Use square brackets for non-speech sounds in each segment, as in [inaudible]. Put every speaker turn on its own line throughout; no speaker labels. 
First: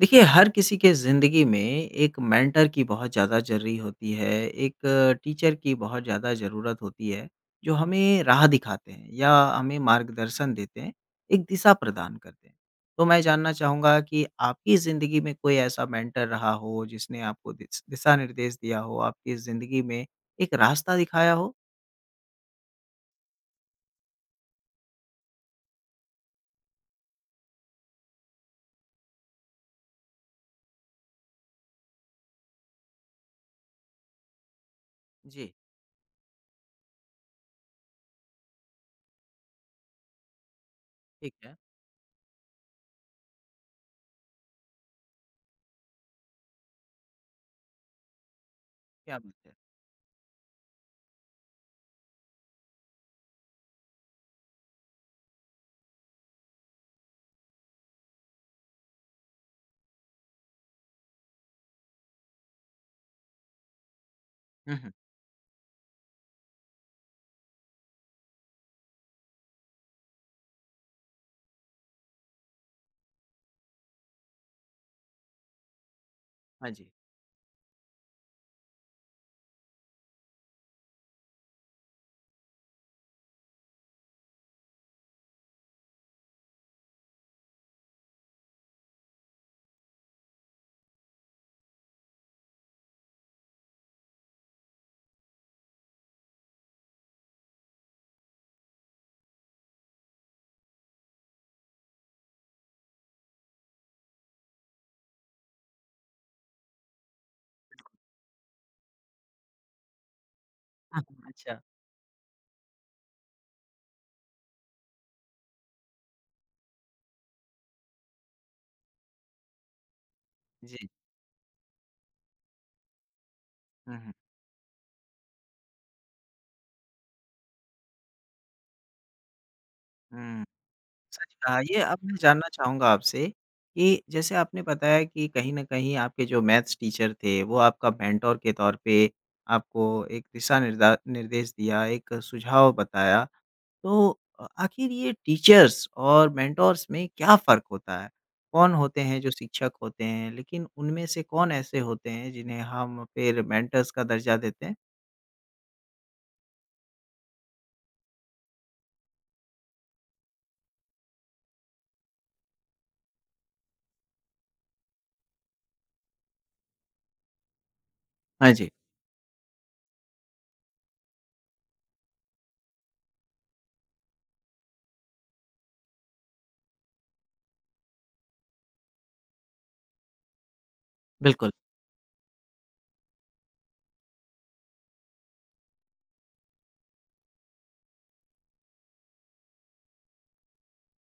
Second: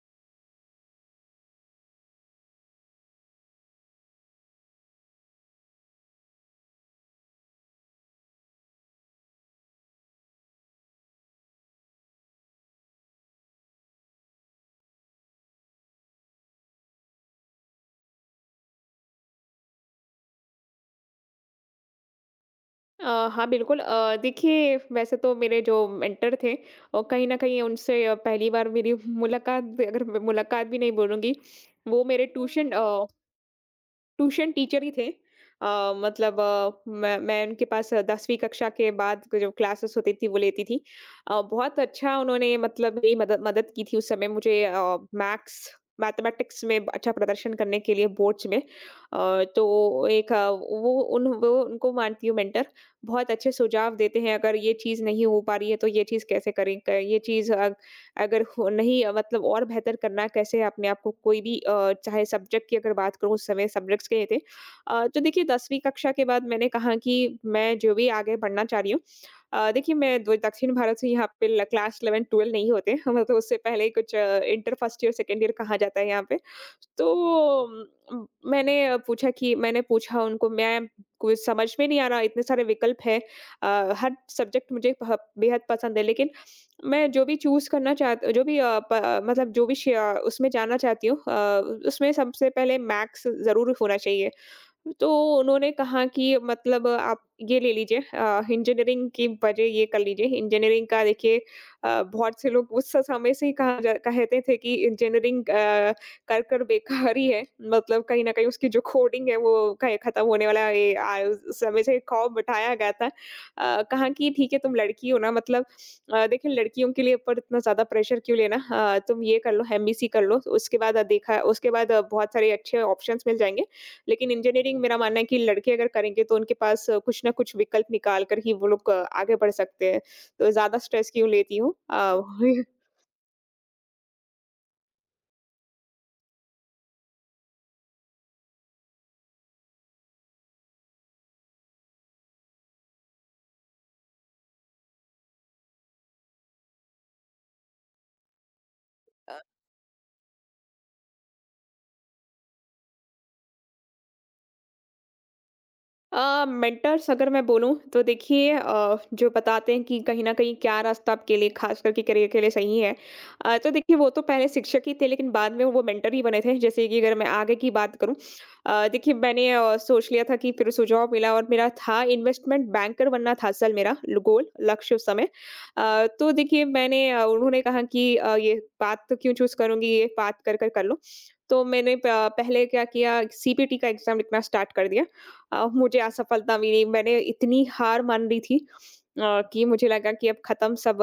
देखिए, हर किसी के ज़िंदगी में एक मेंटर की बहुत ज़्यादा ज़रूरी होती है, एक टीचर की बहुत ज़्यादा ज़रूरत होती है, जो हमें राह दिखाते हैं या हमें मार्गदर्शन देते हैं, एक दिशा प्रदान करते हैं। तो मैं जानना चाहूँगा कि आपकी ज़िंदगी में कोई ऐसा मेंटर रहा हो, जिसने आपको दिस दिशा-निर्देश दिया हो, आपकी ज़िंदगी में एक रास्ता दिखाया हो?
हाँ, बिल्कुल देखिए वैसे तो मेरे जो मेंटर थे और कहीं न कहीं उनसे पहली बार मेरी [laughs] मुलाकात अगर मैं मुलाकात भी नहीं बोलूँगी, वो मेरे ट्यूशन ट्यूशन टीचर ही थे।
जी,
अ, मतलब मैं उनके पास 10वीं कक्षा के बाद को जो क्लासेस होती थी वो लेती थी।
ठीक है,
बहुत अच्छा उन्होंने मतलब मेरी मदद मदद की थी उस समय मुझे मैथ्स मैथमेटिक्स में अच्छा प्रदर्शन करने के लिए बोर्ड्स में।
क्या बात है।
तो एक वो उनको मानती हूँ मेंटर। बहुत अच्छे सुझाव देते हैं अगर ये चीज़ नहीं हो पा रही है तो ये चीज़ कैसे करें? क ये चीज़ अगर हो नहीं मतलब और बेहतर करना है, कैसे अपने आप को कोई भी चाहे सब्जेक्ट की अगर बात करूँ उस समय सब्जेक्ट्स के थे।
हुँ, हुँ।
तो देखिए 10वीं कक्षा के बाद मैंने कहा कि मैं जो भी आगे बढ़ना चाह रही हूँ देखिए मैं दो दक्षिण भारत से यहाँ पे ल क्लास 11-12 नहीं होते [laughs] हैं, मतलब तो उससे पहले ही कुछ inter first year, second year कहा जाता है यहाँ पे।
हाँ जी।
तो मैंने पूछा कि मैंने पूछा उनको मैं कुछ समझ में नहीं आ रहा, इतने सारे विकल्प हैं। हर सब्जेक्ट मुझे भ बेहद पसंद है, लेकिन मैं जो भी चूज़ करना चाहत जो भी प मतलब जो भी श उसमें जाना चाहती हूँ उसमें सबसे पहले मैथ्स ज़रूर होना चाहिए। तो उन्होंने कहा कि मतलब आप ये ले लीजिए इंजीनियरिंग की वजह ये कर लीजिए। इंजीनियरिंग का देखिए बहुत से लोग उस समय से ही कहा जा कहते थे कि इंजीनियरिंग कर कर बेकार ही है। मतलब कहीं न कहीं उसकी जो कोडिंग है वो कहीं ख़त्म होने वाला है। ये
[laughs] हाँ,
आ
हाँ,
उस
अच्छा।
समय से ख़ौफ़ बिठाया गया था। कहा कि ठीक है तुम लड़की हो ना मतलब देखिए लड़कियों के लिए ऊपर इतना ज़्यादा प्रेशर क्यों लेना तुम ये कर लो एमबीसी कर लो उसके
जी।
बाद देखा उसके बाद बहुत सारे अच्छे ऑप्शंस मिल जाएँगे।
हुँ, हुँ।
लेकिन इंजीनियरिंग मेरा मानना है कि लड़के अगर करेंगे तो उनके पास कुछ ना कुछ विकल्प निकाल कर ही वो लोग आगे बढ़ सकते हैं।
हुँ।
तो ज़्यादा स्ट्रेस क्यों
सच
लेती
कहा।
हूँ?
ये अब मैं जानना चाहूँगा आपसे कि जैसे आपने बताया कि कहीं न कहीं आपके जो मैथ्स टीचर थे, वो आपका मेंटर के तौर पे आपको एक दिशा निर्दा निर्देश दिया, एक सुझाव बताया। तो आखिर ये टीचर्स और मेंटर्स में क्या फ़र्क होता है? कौन होते हैं जो
[laughs]
शिक्षक होते हैं, लेकिन उनमें से कौन ऐसे होते हैं जिन्हें हम फिर मेंटर्स का दर्जा देते हैं?
मेंटर्स अगर मैं बोलूँ तो देखिए जो बताते हैं कि कहीं न कहीं क्या रास्ता आपके लिए ख़ास करके करियर के लिए सही है। तो देखिए वो तो पहले शिक्षक ही थे लेकिन बाद में वो मेंटर ही बने थे। जैसे कि अगर मैं आगे की बात करूँ
हाँ जी,
देखिए मैंने सोच लिया था कि फिर सुझाव मिला और मेरा था इन्वेस्टमेंट बैंकर बनना था असल मेरा ल गोल लक्ष्य उस समय। तो देखिए मैंने उन्होंने कहा कि ये बात तो क्यों चूज़ करूँगी ये बात कर लो।
बिल्कुल।
तो मैंने प पहले क्या किया सीपीटी का एग्ज़ाम लिखना स्टार्ट कर दिया। मुझे असफलता मिली। मैंने इतनी हार मान ली थी अ, कि मुझे लगा कि अब खत्म सब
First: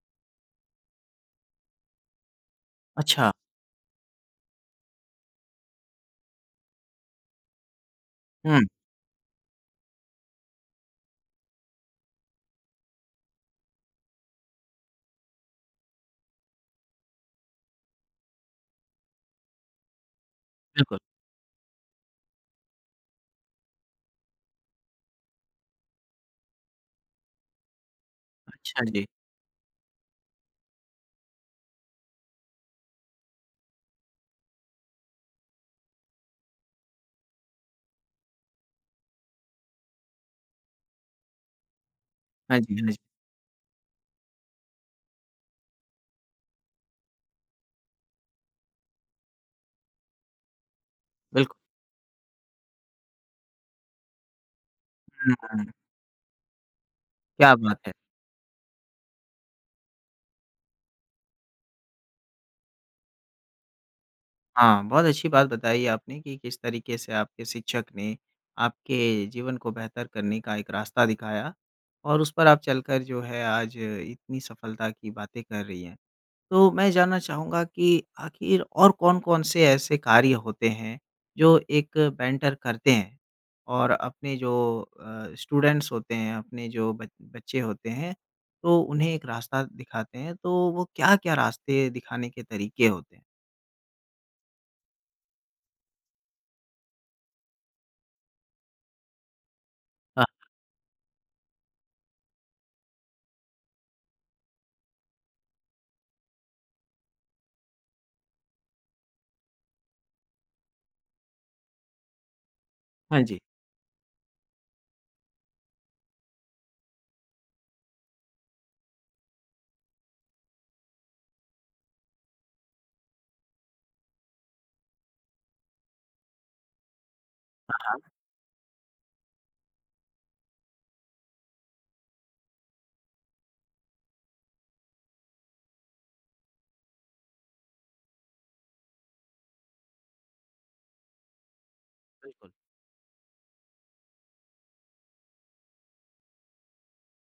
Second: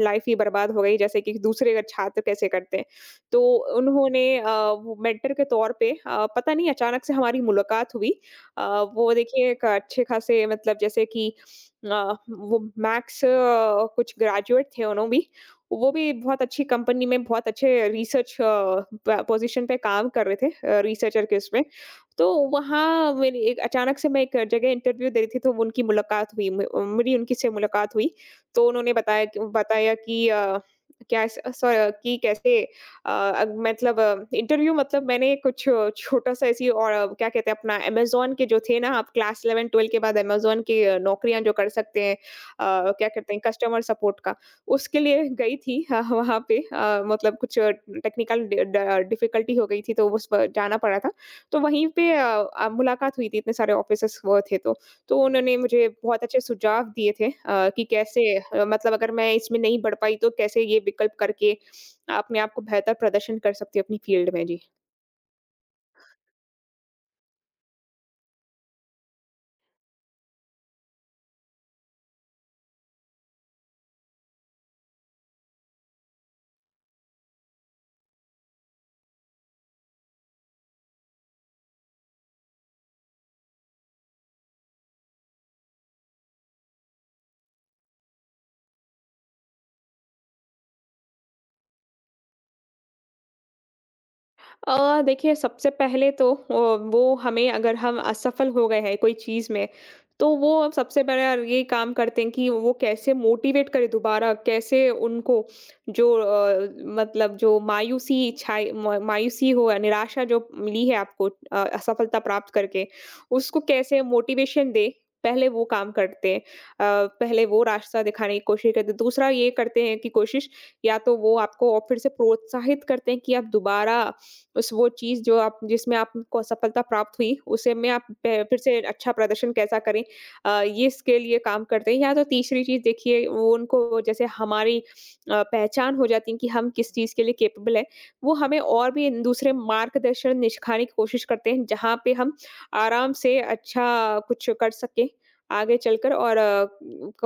लाइफ ही बर्बाद हो गई जैसे कि दूसरे छात्र कैसे करते हैं।
अच्छा,
तो उन्होंने वो मेंटर के तौर पे पता नहीं अचानक से हमारी मुलाकात हुई।
हुँ,
अ, वो देखिए एक अच्छे खासे मतलब जैसे कि वो मैथ्स कुछ ग्रेजुएट थे उन्हों भी। वो भी बहुत अच्छी कंपनी में बहुत अच्छे रिसर्च प पोज़ीशन पे काम कर रहे थे
बिल्कुल।
रिसर्चर के उसमें। तो वहाँ मेरी एक अचानक से मैं एक जगह इंटरव्यू दे रही थी, तो उनकी मुलाकात हुई मे मेरी उनकी से मुलाकात हुई। तो
अच्छा
उन्होंने
जी।
बताया कि क्या स स कि कैसे अग मतलब इंटरव्यू मतलब मैंने कुछ छोटा-सा ऐसी और क्या कहते हैं अपना अमेज़न के जो थे ना आप क्लास 11-12 के बाद अमेज़न की नौकरियाँ जो कर सकते हैं
हाँ जी, हाँ जी,
क्या कहते हैं कस्टमर सपोर्ट का, उसके लिए गई थी ह वहाँ पे मतलब कुछ टेक्निकल डि ड डिफ़िकल्टी हो गई थी, तो उस पर जाना पड़ा था।
बिल्कुल।
तो वहीं पे मुलाकात हुई थी इतने सारे ऑफिसर्स वो थे तो। तो उन्होंने
हुँ,
मुझे बहुत अच्छे सुझाव दिए थे
क्या बात
कि
है!
कैसे मतलब अगर मैं इसमें नहीं बढ़ पाई तो कैसे ये विकल्प करके अपने आप को बेहतर प्रदर्शन कर सकती हूँ अपनी फ़ील्ड में। जी।
हाँ, बहुत अच्छी बात बताई आपने कि किस तरीके से आपके शिक्षक ने आपके जीवन को बेहतर करने का एक रास्ता दिखाया और उस पर आप चलकर जो है आज इतनी सफलता की बातें कर रही हैं। तो मैं जानना चाहूँगा कि आखिर और कौन-कौन से ऐसे कार्य होते हैं जो एक मेंटर करते हैं और अपने जो स्टूडेंट्स होते हैं, अपने जो बच बच्चे होते हैं तो उन्हें एक रास्ता दिखाते हैं, तो वो क्या-क्या रास्ते दिखाने के तरीके होते हैं?
देखिए सबसे पहले तो वो हमें अगर हम असफल हो गए हैं कोई चीज़ में,
हाँ।
तो वो अब सबसे बड़ा ये काम करते हैं कि वो कैसे मोटिवेट करें दोबारा, कैसे उनको जो मतलब जो मायूसी छाई म मायूसी हो या निराशा जो मिली है आपको असफलता प्राप्त करके,
हाँ जी।
उसको कैसे मोटिवेशन दें, पहले वो काम करते हैं। पहले वो रास्ता दिखाने की कोशिश करते हैं। दूसरा ये करते हैं कि कोशिश या तो वो आपको और फिर से प्रोत्साहित करते हैं कि आप दोबारा उस वो चीज़ जो आप जिसमें आपको सफलता प्राप्त हुई, उसे में आप प फिर से अच्छा प्रदर्शन कैसा करें ये इसके लिए काम करते हैं। या तो तीसरी चीज़ देखिए वो उनको जैसे हमारी पहचान हो जाती है कि हम किस चीज़ के लिए कैपेबल हैं, वो हमें और भी दूसरे मार्गदर्शन निछखाने की कोशिश करते हैं, जहाँ पे हम
बिल्कुल।
आराम से अच्छा कुछ कर सकें आगे चलकर और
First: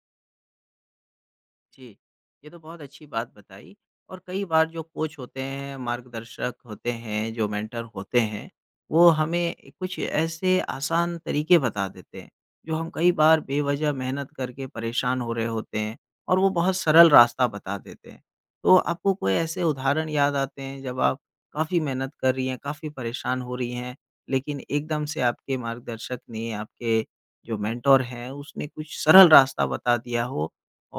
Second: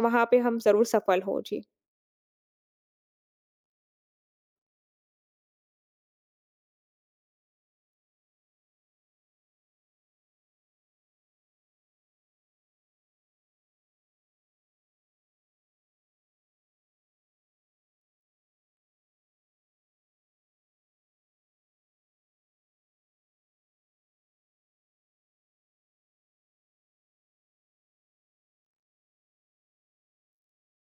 वहाँ पे हम ज़रूर सफल हों। जी।
जी, ये तो बहुत अच्छी बात बताई और कई बार जो कोच होते हैं, मार्गदर्शक होते हैं, जो मेंटर होते हैं, वो हमें कुछ ऐसे आसान तरीके बता देते हैं, जो हम कई बार बेवजह मेहनत करके परेशान हो रहे होते हैं और वो बहुत सरल रास्ता बता देते हैं। तो आपको कोई ऐसे उदाहरण याद आते हैं जब आप काफ़ी मेहनत कर रही हैं, काफ़ी परेशान हो रही हैं, लेकिन एकदम से आपके मार्गदर्शक ने, आपके जो मेंटर हैं, उसने कुछ सरल रास्ता बता दिया हो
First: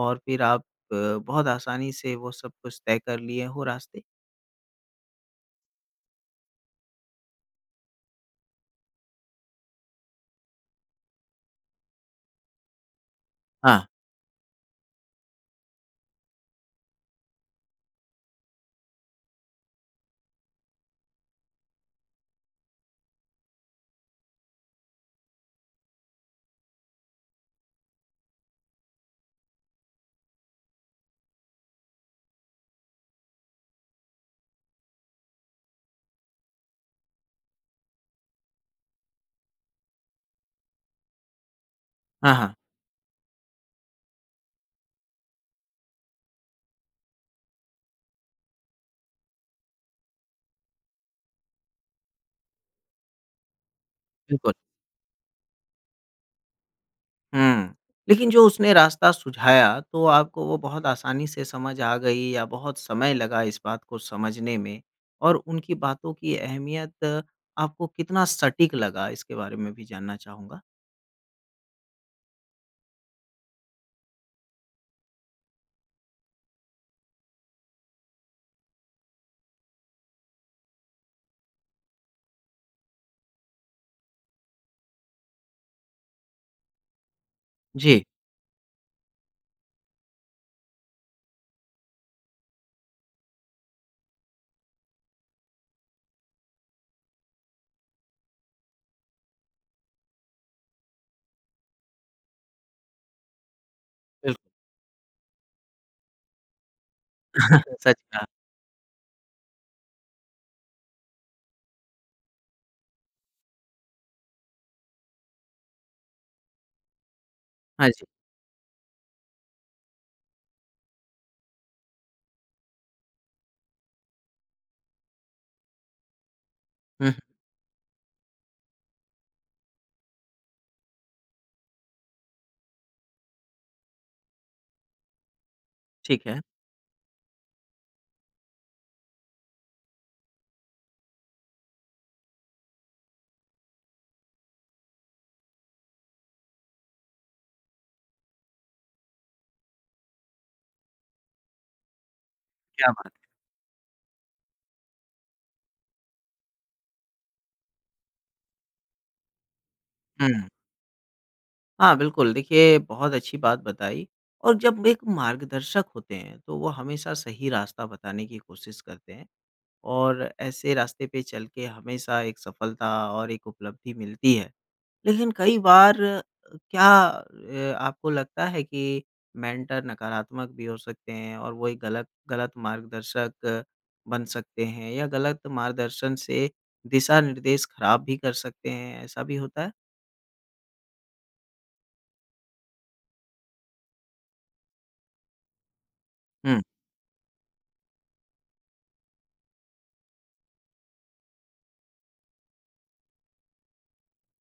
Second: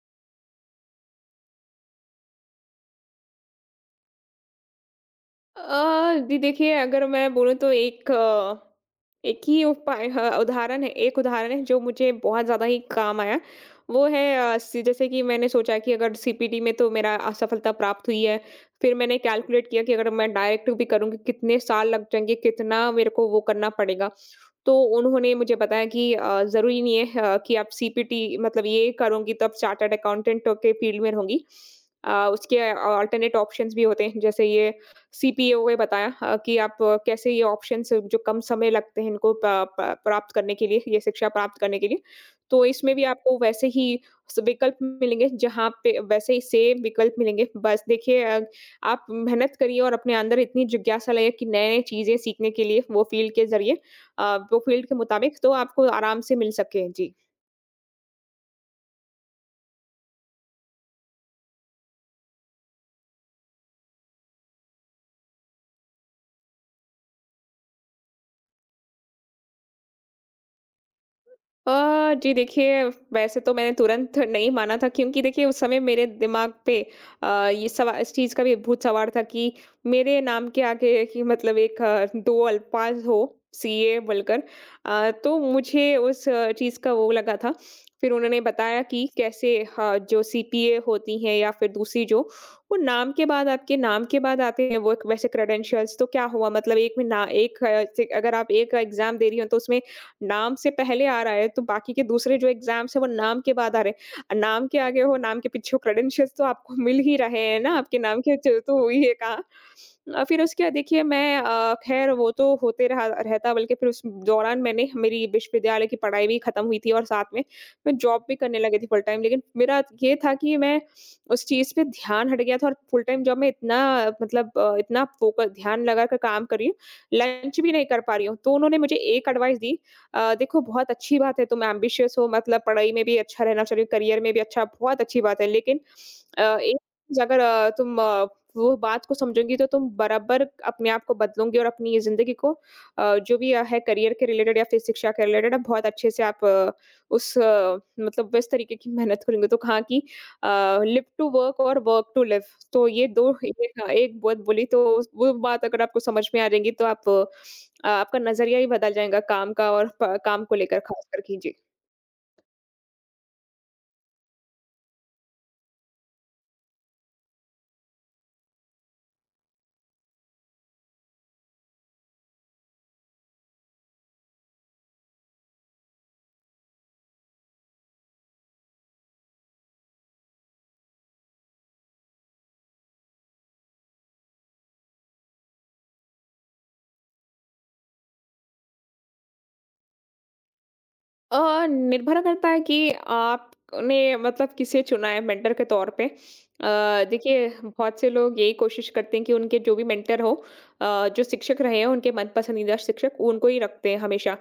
और फिर आप बहुत आसानी से वो सब कुछ तय कर लिए हो रास्ते?
जी देखिए, अगर मैं बोलूँ तो एक एक ही उपाय ह उदाहरण है एक उदाहरण है जो मुझे बहुत ज़्यादा ही काम आया।
हाँ।
वो है सी जैसे कि मैंने सोचा कि अगर सीपीटी में तो मेरा असफलता प्राप्त हुई है, फिर मैंने कैलकुलेट किया कि अगर मैं डायरेक्ट भी करूँगी, कितने साल लग जाएँगे, कितना मेरे को वो करना पड़ेगा। तो उन्होंने मुझे बताया कि ज़रूरी नहीं है कि आप सीपीटी मतलब ये करूँगी तो आप चार्टर्ड अकाउंटेंट के फील्ड में रहूँगी। उसके अल्टरनेट ऑप्शंस भी होते हैं जैसे ये सीपीओ ने बताया कि आप कैसे ये ऑप्शंस जो कम समय लगते हैं इनको प प प्राप्त करने के लिए, ये शिक्षा प्राप्त करने के लिए।
हाँ, हाँ।
तो इसमें भी आपको वैसे ही स विकल्प मिलेंगे जहाँ पे वैसे ही सेम विकल्प मिलेंगे। बस देखिए आप मेहनत करिए और अपने अंदर इतनी जिज्ञासा लाइए कि नए-नए चीज़ें सीखने के लिए वो फील्ड के ज़रिए अ,
बिल्कुल।
वो फ़ील्ड के मुताबिक तो आपको आराम से मिल सके? जी।
हुँ। लेकिन जो उसने रास्ता सुझाया तो आपको वो बहुत आसानी से समझ आ गई या बहुत समय लगा इस बात को समझने में? और उनकी बातों की अहमियत आपको कितना सटीक लगा इसके बारे में भी जानना चाहूँगा?
जी देखिए, वैसे तो मैंने तुरंत नहीं माना था क्योंकि देखिए उस समय मेरे दिमाग पे अ, ये सवा इस चीज़ का भी भूत सवार था कि मेरे नाम के आगे कि मतलब एक 2 अल्पाज हो सीए बोलकर तो मुझे उस चीज़ का वो लगा था।
जी,
फिर उन्होंने बताया कि कैसे ह जो सीपीए होती हैं या फिर दूसरी जो, वो नाम के बाद आपके नाम के बाद आते हैं वो एक वैसे क्रेडेंशियल्स तो क्या हुआ मतलब एक में ना एक से अगर आप एक एग्ज़ाम दे रही हो तो उसमें नाम से पहले आ रहा है तो बाकी के दूसरे जो एग्ज़ाम्स हैं वो नाम के बाद आ रहे हैं।
बिल्कुल।
नाम के आगे हो, नाम के पीछे हो क्रेडेंशियल्स तो आपको मिल ही रहे हैं ना,
[laughs] सच
आपके नाम
कहा।
के च तो हुई है कहाँ। फिर उसके बाद देखिए मैं ख़ैर वो तो होते रहा रहता बल्कि फिर उस दौरान मैंने मेरी विश्वविद्यालय की पढ़ाई भी ख़त्म हुई थी और साथ में
हाँ
मैं
जी।
जॉब भी करने लगी थी फुल टाइम। लेकिन मेरा ये था कि मैं उस चीज़ पे ध्यान हट गया था और फुल टाइम जॉब में इतना मतलब इतना फ़ोकस ध्यान लगा कर काम कर रही हूँ,
हुँ, हुँ।
लंच भी नहीं कर पा रही हूँ। तो उन्होंने मुझे एक एडवाइस दी देखो बहुत अच्छी बात है तुम एम्बिशियस हो मतलब पढ़ाई में भी अच्छा रहना चाहिए, करियर में भी अच्छा बहुत अच्छी बात है। लेकिन
ठीक है।
एक चीज़ अगर तुम वो बात को समझोगी तो तुम बराबर अपने आप को बदलोगी और अपनी ज़िंदगी को जो भी है करियर के रिलेटेड या फिर शिक्षा के रिलेटेड आप बहुत अच्छे से आप उस मतलब इस तरीके की मेहनत करेंगे। तो कहाँ की लिव टू वर्क और वर्क टू लिव तो
क्या
ये
बात
2 एक एक बहुत बोली तो वो बात अगर आपको समझ में आ जाएँगी तो आप आपका नज़रिया ही बदल जाएगा काम का और प
है!
काम
हुँ।
को लेकर खासकर कि जी।
हाँ, बिल्कुल। देखिए, बहुत अच्छी बात बताई और जब एक मार्गदर्शक होते हैं, तो वो हमेशा सही रास्ता बताने की कोशिश करते हैं और ऐसे रास्ते पे चल के हमेशा एक सफलता और एक उपलब्धि मिलती है। लेकिन कई बार आपको लगता है कि मेंटर नकारात्मक भी हो सकते हैं और वो एक गलत गलत मार्गदर्शक बन सकते हैं या गलत मार्गदर्शन से दिशा-निर्देश खराब भी कर सकते हैं, ऐसा भी होता है?
निर्भर करता है कि आपने मतलब किसे चुना है मेंटर के तौर पे।
हुँ,
देखिए बहुत से लोग यही कोशिश करते हैं कि उनके जो भी मेंटर हो जो शिक्षक रहे हैं उनके मन पसंदीदा शिक्षक उनको ही रखते हैं हमेशा।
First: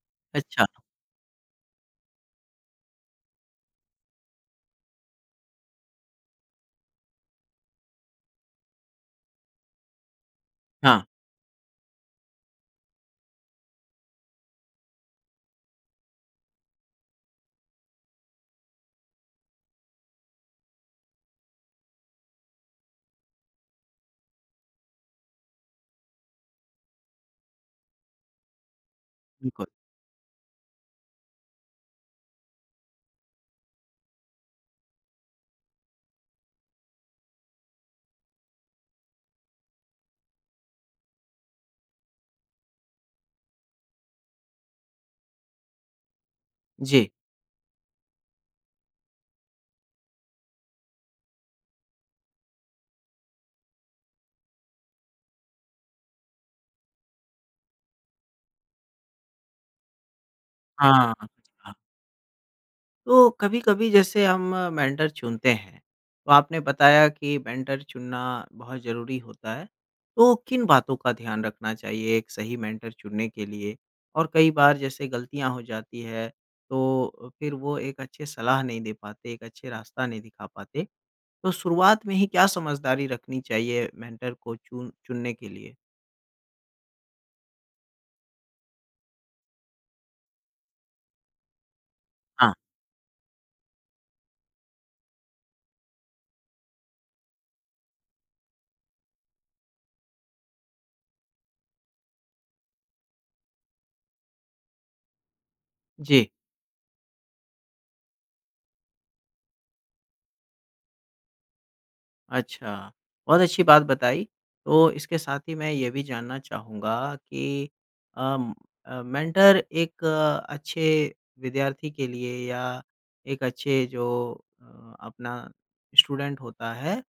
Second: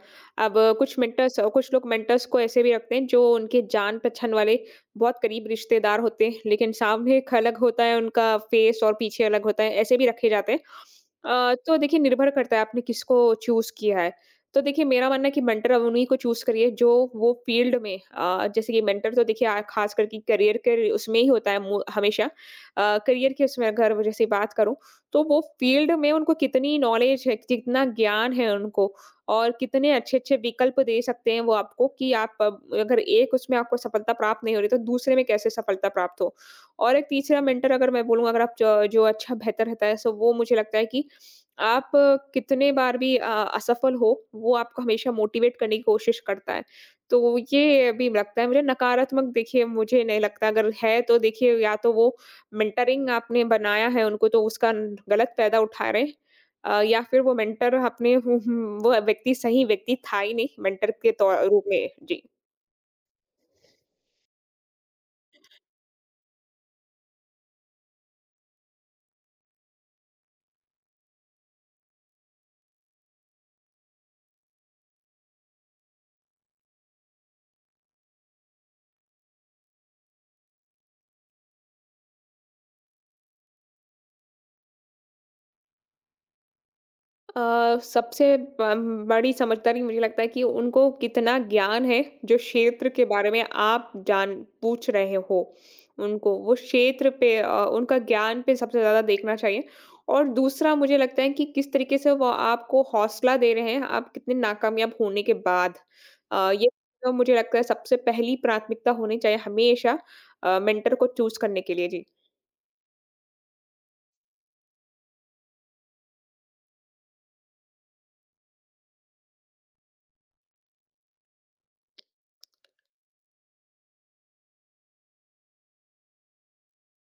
अब
अच्छा।
कुछ मेंटर्स कुछ लोग मेंटर्स को ऐसे भी रखते हैं जो उनके जान पहचान वाले बहुत करीब रिश्तेदार होते हैं, लेकिन सामने एक अलग होता है उनका फेस और पीछे अलग होता है, ऐसे भी रखे जाते हैं।
हाँ,
तो देखिए निर्भर करता है आपने किसको चूज़ किया है। तो देखिए मेरा मानना है कि मेंटर अब उन्हीं को चूज़ करिए जो वो फ़ील्ड में जैसे कि मेंटर तो देखिए आ ख़ास करके करियर के उसमें ही होता है मो हमेशा। करियर की उसमें अगर वजह से बात करूँ, तो वो फ़ील्ड में उनको कितनी नॉलेज है, कितना ज्ञान है उनको और
बिल्कुल।
कितने अच्छे-अच्छे विकल्प दे सकते हैं वो आपको कि आप अब अगर एक उसमें आपको सफलता प्राप्त नहीं हो रही तो दूसरे में कैसे सफलता प्राप्त हो। और एक तीसरा मेंटर अगर मैं बोलूँ अगर आप ज जो अच्छा बेहतर रहता है सो वो मुझे लगता है कि आप कितने बार भी असफल हो, वो आपको हमेशा मोटिवेट करने की कोशिश करता है।
जी।
तो ये भी लगता है मुझे नकारात्मक देखिए मुझे नहीं लगता अगर है तो देखिए या तो वो मेंटरिंग आपने बनाया है उनको तो उसका गलत फ़ायदा उठा रहे हैं। या फिर वो मेंटर अपने हु- हु- वो व्यक्ति सही व्यक्ति था ही नहीं मेंटर के
हाँ,
तौर रूप में।
हाँ।
जी।
तो कभी-कभी जैसे हम मेंटर चुनते हैं, तो आपने बताया कि मेंटर चुनना बहुत ज़रूरी होता है। तो किन बातों का ध्यान रखना चाहिए एक सही मेंटर चुनने के लिए? और कई बार जैसे गलतियाँ हो जाती है, तो फिर वो एक अच्छे सलाह नहीं दे पाते, एक अच्छे रास्ता नहीं दिखा पाते। तो शुरुआत में ही क्या समझदारी रखनी चाहिए मेंटर को चुनने के लिए?
सबसे बम बड़ी समझदारी मुझे लगता है कि उनको कितना ज्ञान है जो
हाँ।
क्षेत्र के बारे में आप जान पूछ रहे हो उनको वो क्षेत्र पे उनका ज्ञान पे सबसे ज़्यादा देखना चाहिए और दूसरा मुझे लगता है कि किस तरीके से वो आपको हौसला दे रहे हैं आप कितने नाकामयाब होने के बाद।
जी।
ये तो मुझे लगता है सबसे पहली प्राथमिकता होनी चाहिए हमेशा मेंटर को चूज करने के लिए। जी।
अच्छा, बहुत अच्छी बात बताई। तो इसके साथ ही मैं ये भी जानना चाहूँगा कि अम, मेंटर एक अच्छे विद्यार्थी के लिए या एक अच्छे जो अ, अपना स्टूडेंट होता है,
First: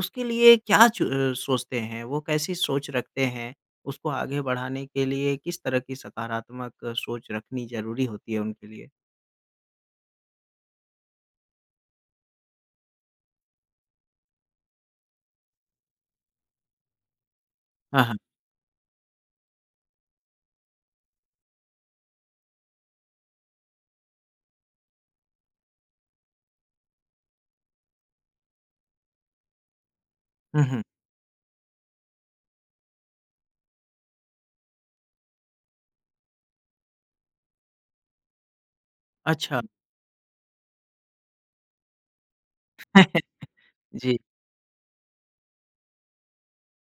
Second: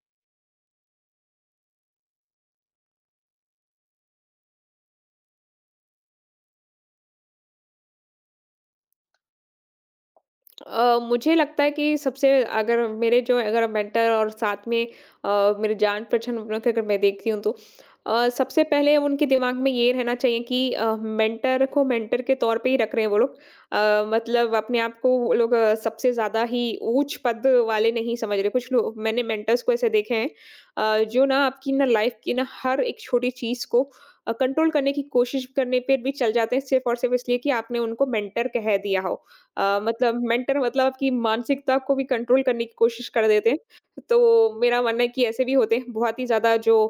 उसके लिए क्या सोचते हैं? वो कैसी सोच रखते हैं? उसको आगे बढ़ाने के लिए किस तरह की सकारात्मक सोच रखनी ज़रूरी होती है उनके लिए?
मुझे लगता है कि सबसे अगर मेरे जो अगर मेंटर और साथ में मेरे जान पहचान वालों की अगर मैं देखती हूँ तो
हाँ, हाँ।
सबसे पहले उनके दिमाग में ये रहना चाहिए कि मेंटर को मेंटर के तौर पे ही रख रहे हैं वो लोग। मतलब अपने आप को वो लोग सबसे ज्यादा ही ऊंच पद वाले नहीं समझ रहे। कुछ लोग मैंने मेंटर्स को ऐसे देखे हैं
हुँ, हुँ।
जो ना आपकी ना लाइफ की ना हर एक छोटी चीज को कंट्रोल करने की कोशिश करने पे भी चल जाते हैं सिर्फ और सिर्फ इसलिए कि आपने उनको मेंटर कह दिया हो।
अच्छा,
मतलब मेंटर मतलब आपकी मानसिकता को भी कंट्रोल करने की कोशिश कर देते हैं।
जी।
तो मेरा मानना है कि ऐसे भी होते हैं, बहुत ही ज़्यादा जो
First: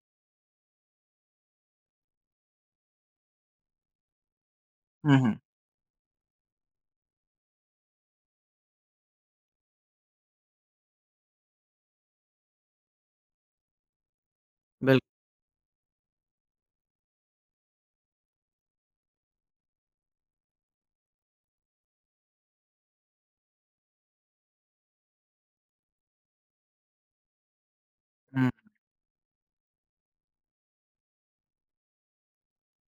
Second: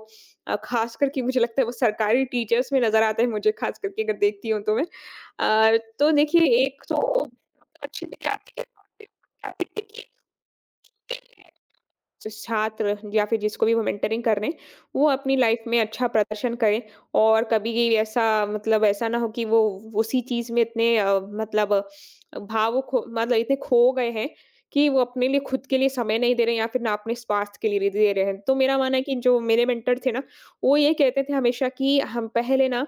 ख़ास करके मुझे लगता है वो सरकारी टीचर्स में नज़र आता है मुझे ख़ास करके अगर देखती हूँ तो मैं।
हुँ, हुँ।
तो देखिए एक तो अच्छी छात्र या फिर जिसको भी वो मेंटरिंग कर रहे हैं, वो
बिल्कुल,
अपनी लाइफ में अच्छा प्रदर्शन करें और कभी भी ऐसा मतलब ऐसा ना हो कि वो उसी चीज में इतने मतलब मतलब इतने खो गए हैं कि वो अपने लिए खुद के लिए समय नहीं दे रहे हैं या फिर ना अपने स्वास्थ्य के लिए दे रहे हैं।
हुँ।
तो मेरा मानना है कि जो मेरे मेंटर थे ना, वो ये कहते थे हमेशा कि हम पहले ना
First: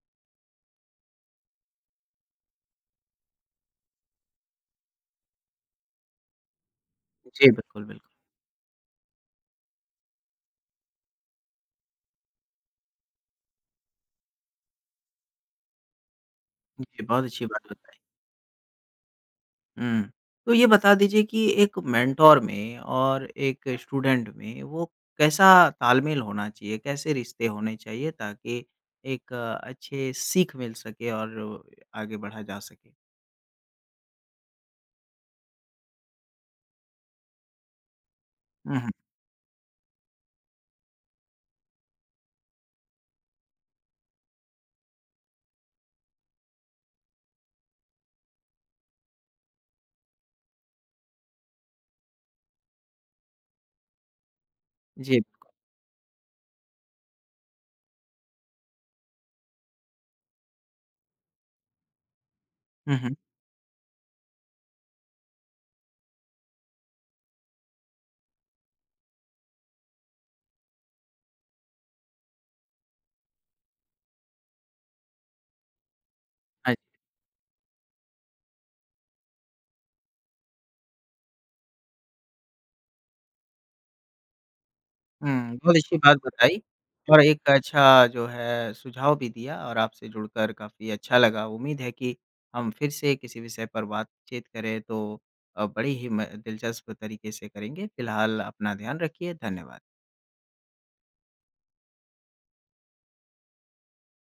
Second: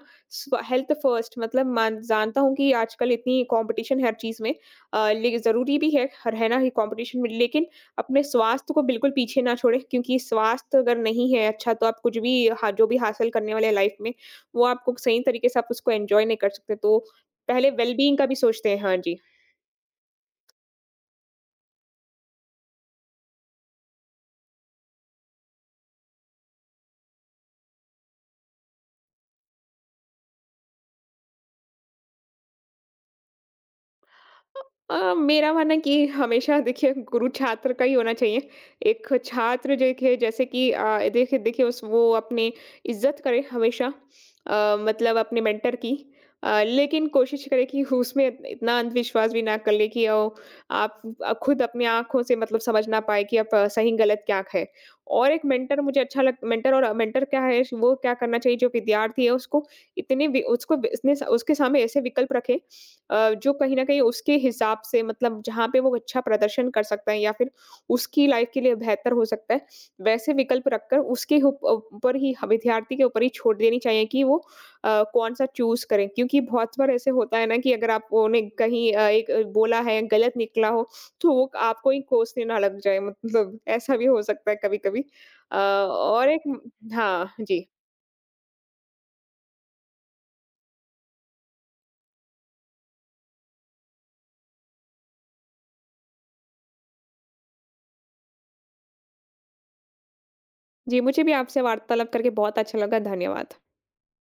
हेल्थ फर्स्ट। मतलब मान जानता हूँ कि आजकल इतनी कंपटीशन है हर चीज में। जरूरी भी है रहना ही कंपटीशन में,
जी,
लेकिन
बिल्कुल, बिल्कुल।
अपने स्वास्थ्य को बिल्कुल पीछे ना छोड़ें क्योंकि स्वास्थ्य अगर नहीं है अच्छा तो आप कुछ भी हा जो भी हासिल करने वाले हैं लाइफ में, वो आपको सही तरीके से आप उसको एन्जॉय नहीं कर सकते, तो
जी, बहुत अच्छी
पहले
बात बताई।
वेल-बीइंग का भी सोचते हैं। हाँ जी।
हुँ। तो ये बता दीजिए कि एक मेंटर में और एक स्टूडेंट में वो कैसा तालमेल होना चाहिए? कैसे रिश्ते होने चाहिए ताकि एक अच्छे सीख मिल सके और आगे बढ़ा जा सके?
मेरा मानना है कि हमेशा देखिए गुरु छात्र का ही होना चाहिए।
हुँ, हुँ।
एक छात्र देखिए जैसे कि देखिए देखिए उस वो अपने इज़्ज़त करे हमेशा मतलब अपने मेंटर की। लेकिन कोशिश करे कि उसमें इतना अंधविश्वास भी ना कर ले कि ओ, आप खुद अपनी आँखों से मतलब समझ ना पाए कि आप सही-गलत क्या है।
जी।
और एक मेंटर मुझे अच्छा लग मेंटर और मेंटर क्या है, वो क्या करना चाहिए जो विद्यार्थी है उसको इतने वि उसको वि- इसने उसके सामने ऐसे विकल्प रखे
हुँ, हुँ।
जो कहीं न कहीं उसके हिसाब से मतलब जहाँ पे वो अच्छा प्रदर्शन कर सकता है या फिर उसकी लाइफ़ के लिए बेहतर हो सकता है, वैसे विकल्प रखकर उसके उप ऊपर ही ह विद्यार्थी के ऊपर ही छोड़ देनी चाहिए कि वो कौन-सा चूज़ करें। क्योंकि
हाँ
बहुत बार
जी।
ऐसे होता है ना कि अगर आप उन्होंने कहीं एक बोला है, गलत निकला हो, तो वो आपको ही कोसने ना लग जाए। मतलब ऐसा भी हो सकता है कभी-कभी।
हुँ,
अ,
बहुत अच्छी बात
और एक
बताई और
हाँ,
एक
जी।
अच्छा जो है सुझाव भी दिया और आपसे जुड़कर काफ़ी अच्छा लगा। उम्मीद है कि हम फिर से किसी विषय पर बातचीत करें तो बड़ी ही म दिलचस्प तरीके से करेंगे। फिलहाल अपना ध्यान रखिए, धन्यवाद।
जी, मुझे भी आपसे वार्तालाप करके बहुत अच्छा लगा। धन्यवाद।